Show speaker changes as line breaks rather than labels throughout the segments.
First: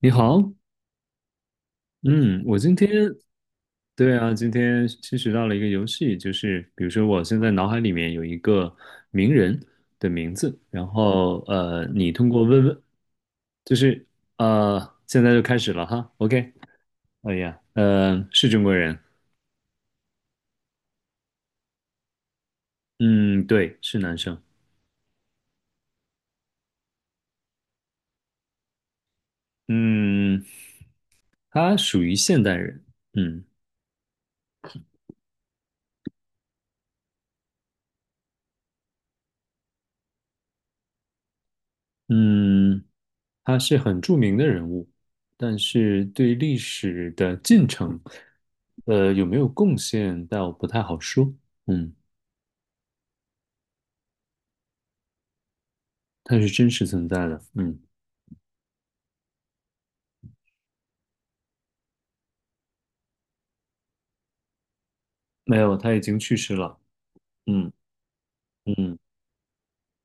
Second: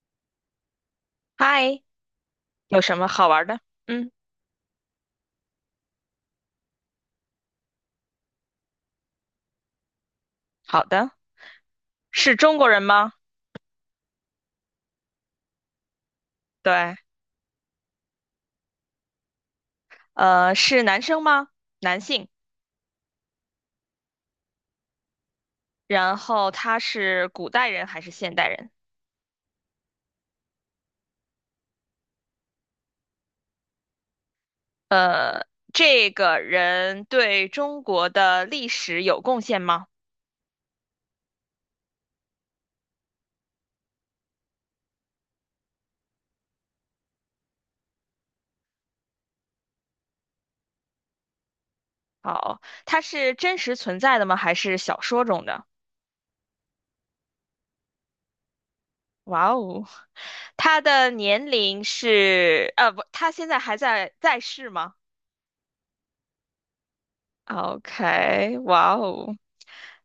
你好。
嗨，
嗯，我今
有
天，
什么好玩的？嗯，
对啊，今天新学到了一个游戏，就是比如说我现在脑海里面有一个名人的名字，
好
然
的。
后你通
是
过
中
问
国人
问，
吗？
就是现在就开始了哈。OK。
对，
哎呀，是中国人。
是男生吗？男性。
嗯，对，是男生。
然后他是古代人还是现代人？
嗯，他属于现代人。嗯
这个人对中国的历史有贡献吗？
嗯，他是很著名的人物，但是对历史的进程，有没有贡献倒不太好说。嗯，
好，他是真实存在的吗？还是小说中的？
他是真实存在的。嗯，
哇哦，他的年龄是，不，他现在还在世吗
没有，他已经去世了。嗯
？OK，哇
嗯
哦，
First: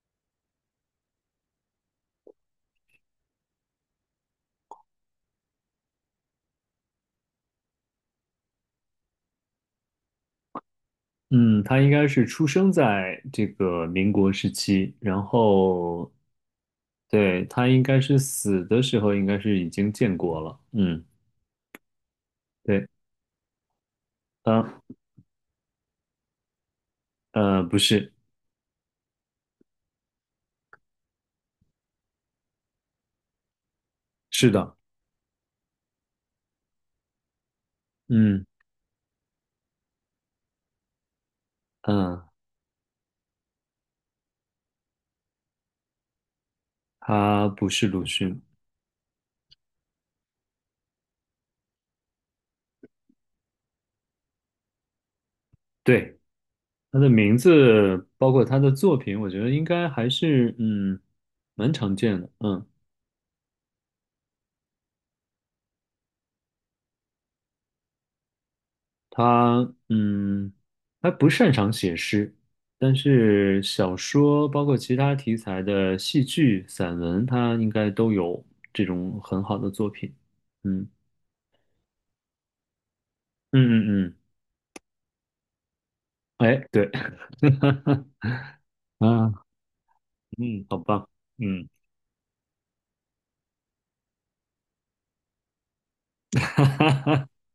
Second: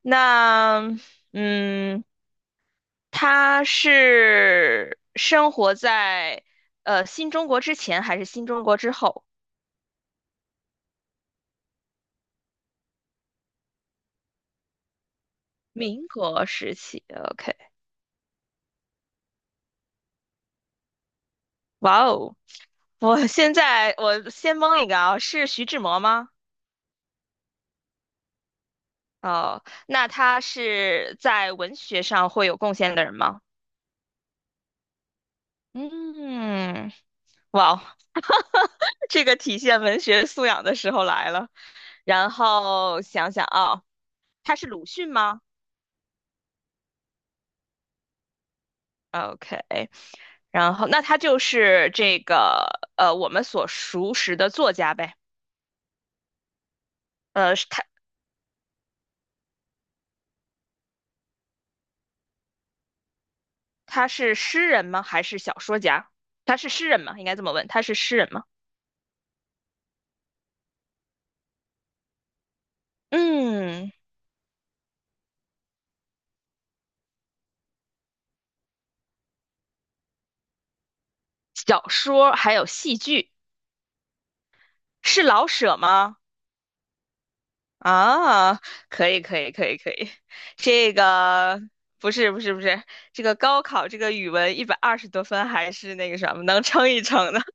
那嗯，他是生活在新中国之前还是新中国之后？
嗯，他应该是出生在这个民国时期，然
民
后，
国时期
对，
，OK，
他应该是死的时候应该是已经建国了。嗯，
哇哦！
对。
我现在我先
啊
蒙一个啊，是徐志摩吗？
呃，不是。
哦，那他是在文学上会有贡献的人吗？
是的。
嗯，哇哦，
嗯
这个体现文学素养的时候来了。
嗯，
然后想想啊，他是鲁迅吗？
他不是鲁迅。
OK，然后那他就是这个我们所熟识的作家呗。
对，他的名
呃，是他
字，包括他的作品，我觉得应该还是蛮常见的。嗯，
他是诗人吗？还是小说家？他是诗人吗？应该这么问，他是诗人吗？
他他不擅长写诗，但是
嗯，
小说包括其他题材的戏剧、散文，他应该都有这种很好的作品。嗯
小说还有戏剧，
嗯嗯
是老舍吗？
嗯，哎，对。
啊，可以
啊，
可以可以可以，
嗯，好
这
棒。
个
嗯，
不是不是不是，这个高考这个语文120多分还是那个什么能撑一撑的。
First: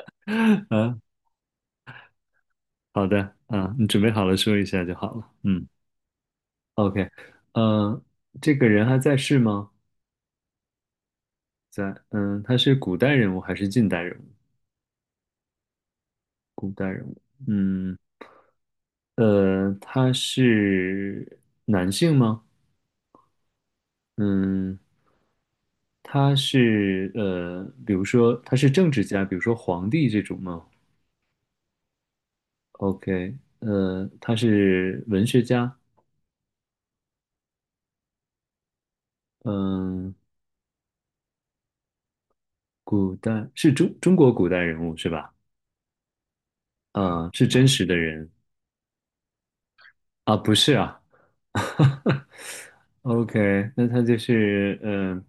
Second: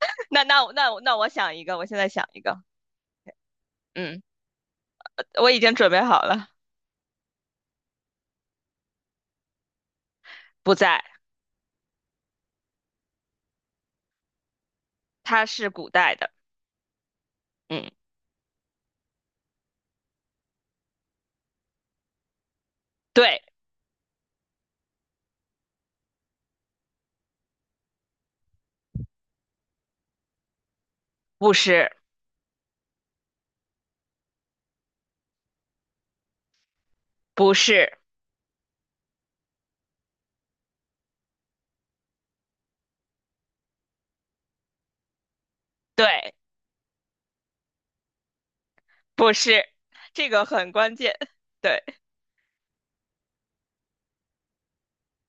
那那我那
啊，
我那我想一个，我现在想一个，
好的。啊，你准备
嗯。
好了说一下就好了。
我已
嗯。
经准备好了，
OK。呃，这个人还在世吗？
不在，
在，嗯，他是古代人物还是近代人物？
它是古代的，
古代人物。
嗯，
嗯，他是男性吗？
对，
嗯，他是比如说他是政治家，比如说皇帝这种吗
不是，
？OK。他是文学家。
不是，
嗯，古代是中国古代人物是吧？
对，
嗯，是真实的人
不是，这
啊，
个
不
很
是
关
啊。
键，对，
OK。那他就是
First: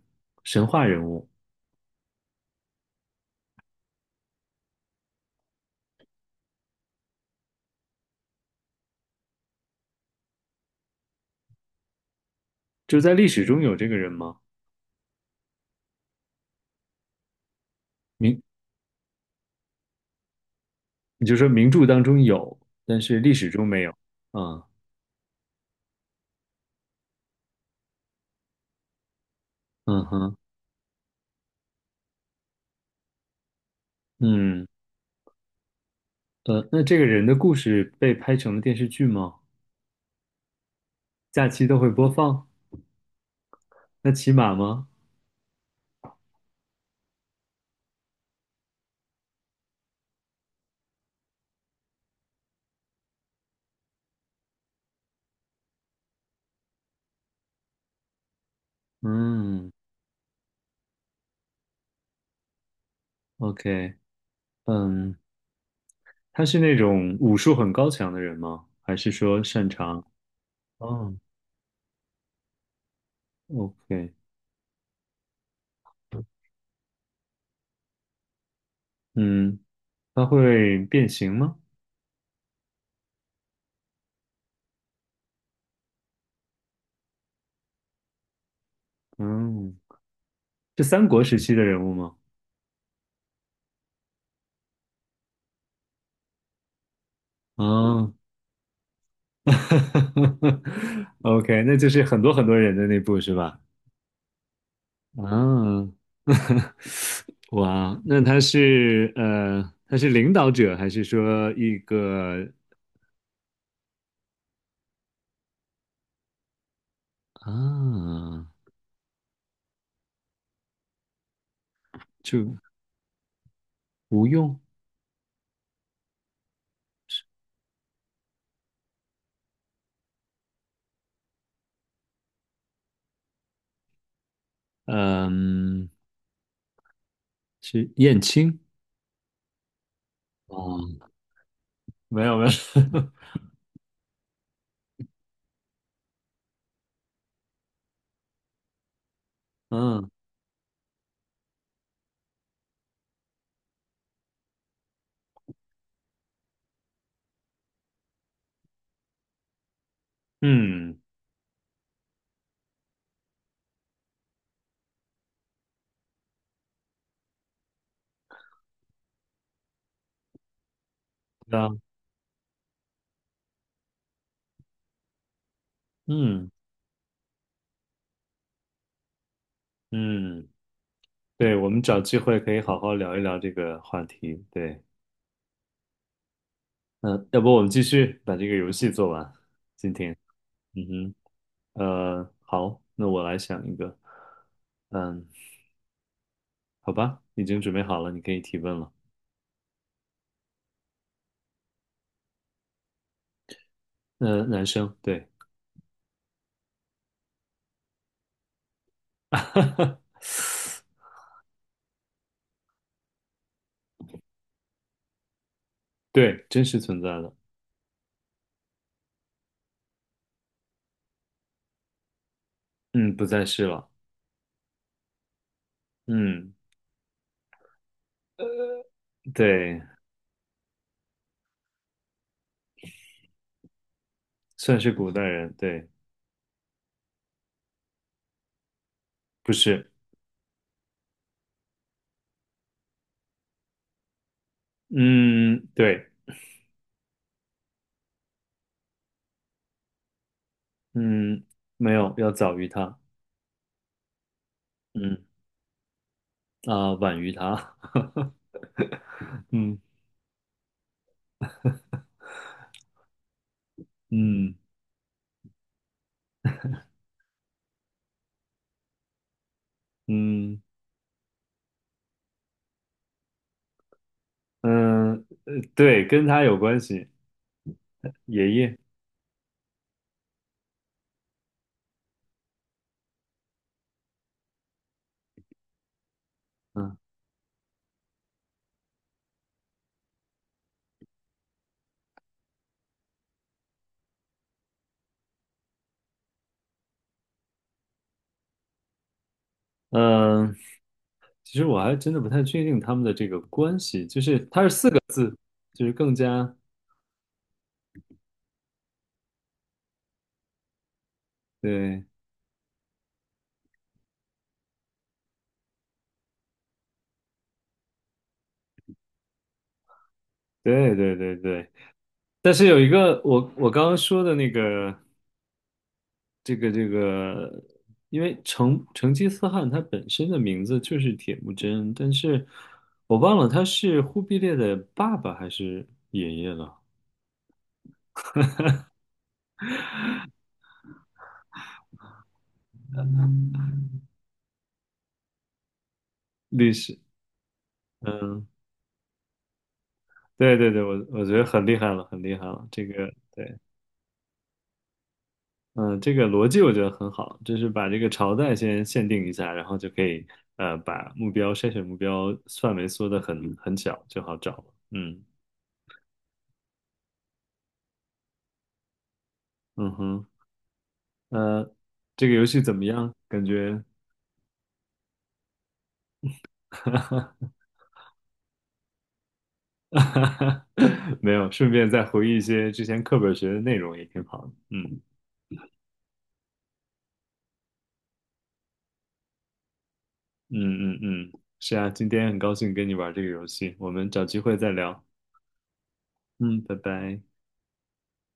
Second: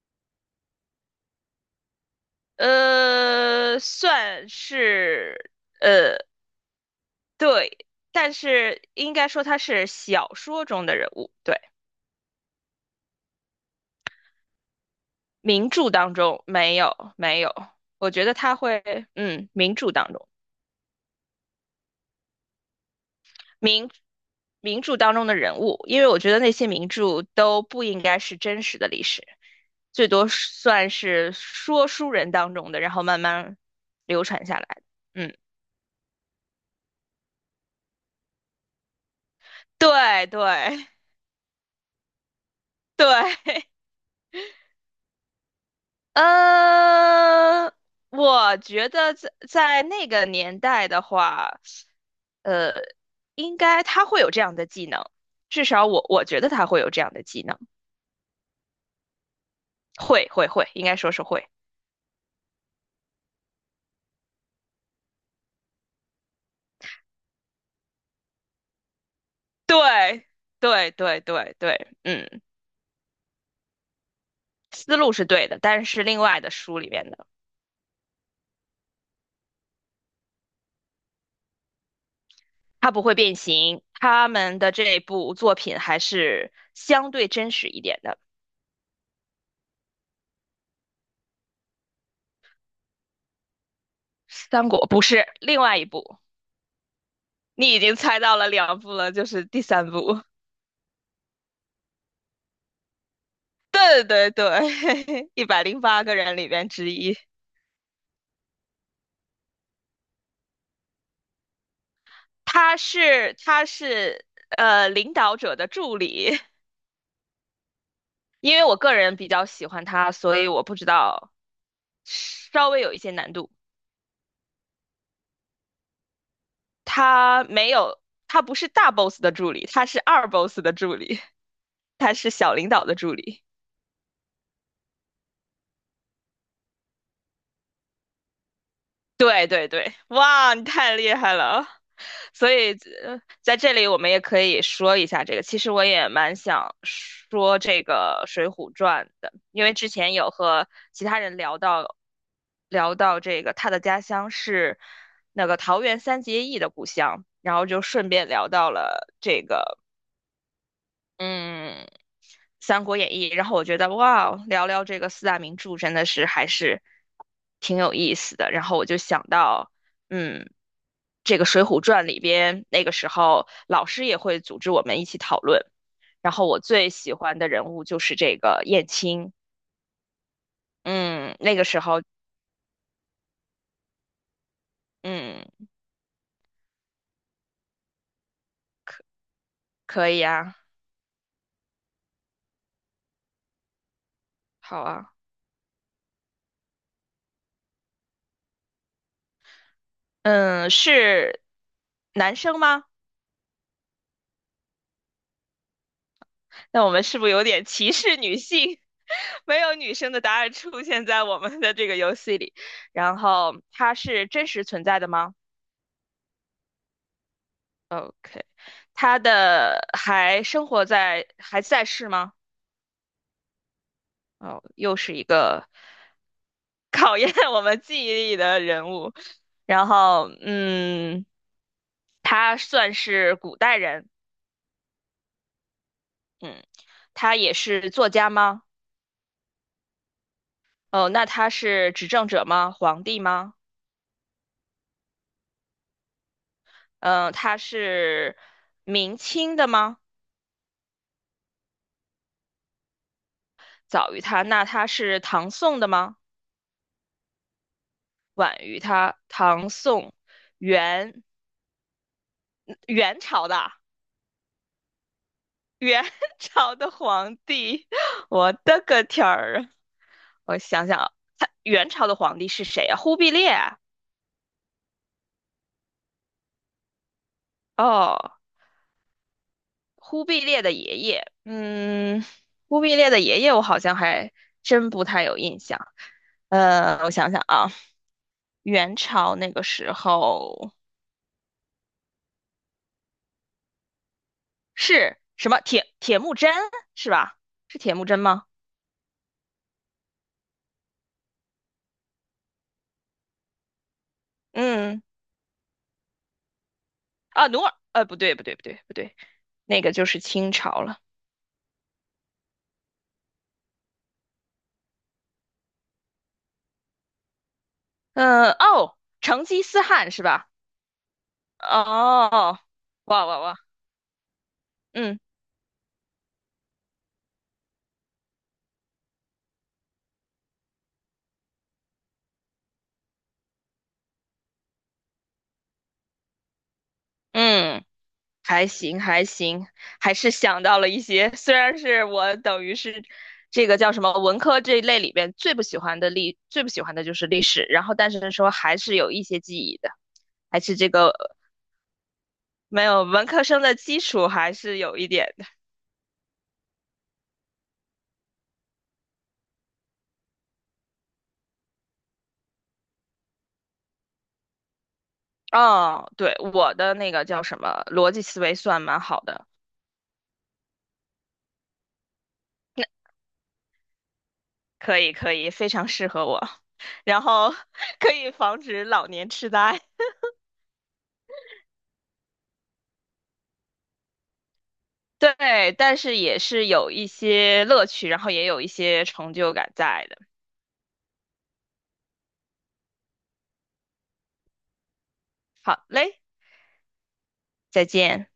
神话人物，
算是，呃，对，但是应该说他是小说中的人物，对，
就在历史中有这个人吗？
名著当中没有，没有，我觉得
名，
他会，嗯，名著当中，
你就说名著当中有，但是历史中没
名。
有。啊。
名著当中的人物，因为我觉得那些名著都不应该是真实的历史。
嗯
最多
哼。
是算是说书人当中的，然后慢慢流传下来
嗯，
的嗯，
那这个人的故事被拍成了电视剧吗？
对对
假期都会播放？
对，
那骑马吗？
呃，我觉得在那个年代的话，呃，应该他会有这样的技能，至少我觉得他会有这样的技能，
嗯
会会会，应该说是会。
，OK。嗯，他是那种武术很高强的人吗？还是说擅长？
对对
哦
对对对，嗯，
，OK。
思路是对的，但是另外的书里面的。
嗯，他会变形吗？
他不会变形。他们的这部作品还是相对真实一点的。
嗯是三国时期的人物吗？
三国不是另外一部，你已经
嗯。
猜到了两部了，就是
啊。
第三部。
，OK。那就是很多很多人的那部是吧？
对对对，一百零
啊。
八个人里边之一，
哇，那他是他是领导者还是说一个
他是领导者的助理，
啊，
因为我个人比较喜欢他，所以我不知道
就
稍微有一些难度。
吴用？
他没有，他不是大 boss 的助理，他是二 boss 的助理，他是小领导的助理。
嗯，是燕青？
对对对，哇，你太
哦，
厉害了！
没有没有。
所以，在这里我们也可以说一下这个。其实我也蛮想说这个《水浒传》的，因 为之
嗯
前有和其他人聊到，聊到这个他的家乡是那个桃园三结义的故乡，然后就顺便聊到了这个
嗯。
嗯，《三国演义》，然后我觉得哇，聊聊这个四大名著真的是还是挺有意思的。然后我就想到，嗯，这个
对
《水
啊。
浒传》里边，那个时候老师也会组织我们一起讨论。然后
嗯
我最喜欢的人物就是这个燕青，
嗯。
嗯，那
对，
个
我
时
们找
候，
机会可以好好聊一聊这个话题，对。
嗯，
嗯，要不我们继续把这个游戏做完。今
可
天，
以啊，
嗯哼。好，那我来想一个。
好啊，
嗯，好吧，已经准备好了，你可以提问了。
嗯，是男生吗？
男生，对。
那我们是不是有点歧视女性？没有女生的答案出现在我们的这个游戏里。然后它是真实存在的吗
对，真实存在的。
哦？OK，它的还生活在还在世吗？
嗯，不再是了。
哦，又是一个
嗯，
考验我们记忆力的人物。
对，
然后，他算是古代人，
算是古代人，对。
嗯，他也是作家吗？
不是。
哦，那他是执政者吗？皇帝吗？
嗯。对。
嗯、他是明清的吗？
嗯，没有，要早于他。
早于他，那他是
嗯。
唐宋的吗？
啊、晚于他。
晚于他，唐
嗯
宋元元朝的
嗯
元 朝的皇帝，我的个天儿啊！我
嗯
想想啊，他元朝的皇帝是谁啊？忽必烈啊
嗯，对，跟他有关系，
哦，
爷爷。
忽必烈的爷爷，嗯，忽必烈的爷爷我好像还真不太有印象。
嗯。
我想想啊，元朝那个时候是什么铁木真是吧？是铁木真吗？
嗯，其实我还真的不太确定他们的这个关系，就是它是四个
嗯，
字，就是更加，
啊，努尔，不对，不对，不对，不对，那个就是清朝了。
对，
嗯、哦，成吉思汗是吧？
对对对对。但
哦，
是有一个
哇哇
我
哇，
我刚刚说的那个
嗯
这个，因为成吉思汗他本身的名字就是铁木真，但是我忘了他是忽必烈的爸爸还是爷爷了，
嗯，还行还行，还是想到了一些，虽然是我等于是这个叫什么文科这一类里边最不
历
喜欢
史。
的就是历史，然后但是
嗯，
说还是有一些记忆的，
对
还
对
是
对，
这
我
个
我觉得很厉害了，很厉害了，
没
这
有
个。
文科
对。
生的基础还是有一点
嗯，这个逻辑我觉得很好，就是把这个朝代先限定一下，然后就可以把目标筛选目标范围缩得很小，就好找了。嗯
哦，对，我的那个叫什么，逻辑思维算蛮好的，
嗯哼。呃，这个游戏怎么
那
样？感觉
可以可以，非常适合我，然后 可以防止老年痴呆。
没有，顺便再回忆一些之前课本学的内容也挺好的。嗯
对，但是也是有一些乐趣，然后也有一些成就感在的。
嗯嗯嗯，是啊，今天很高兴跟你玩这个游戏，我们找机会再聊。
好嘞，
嗯，拜拜。
再见。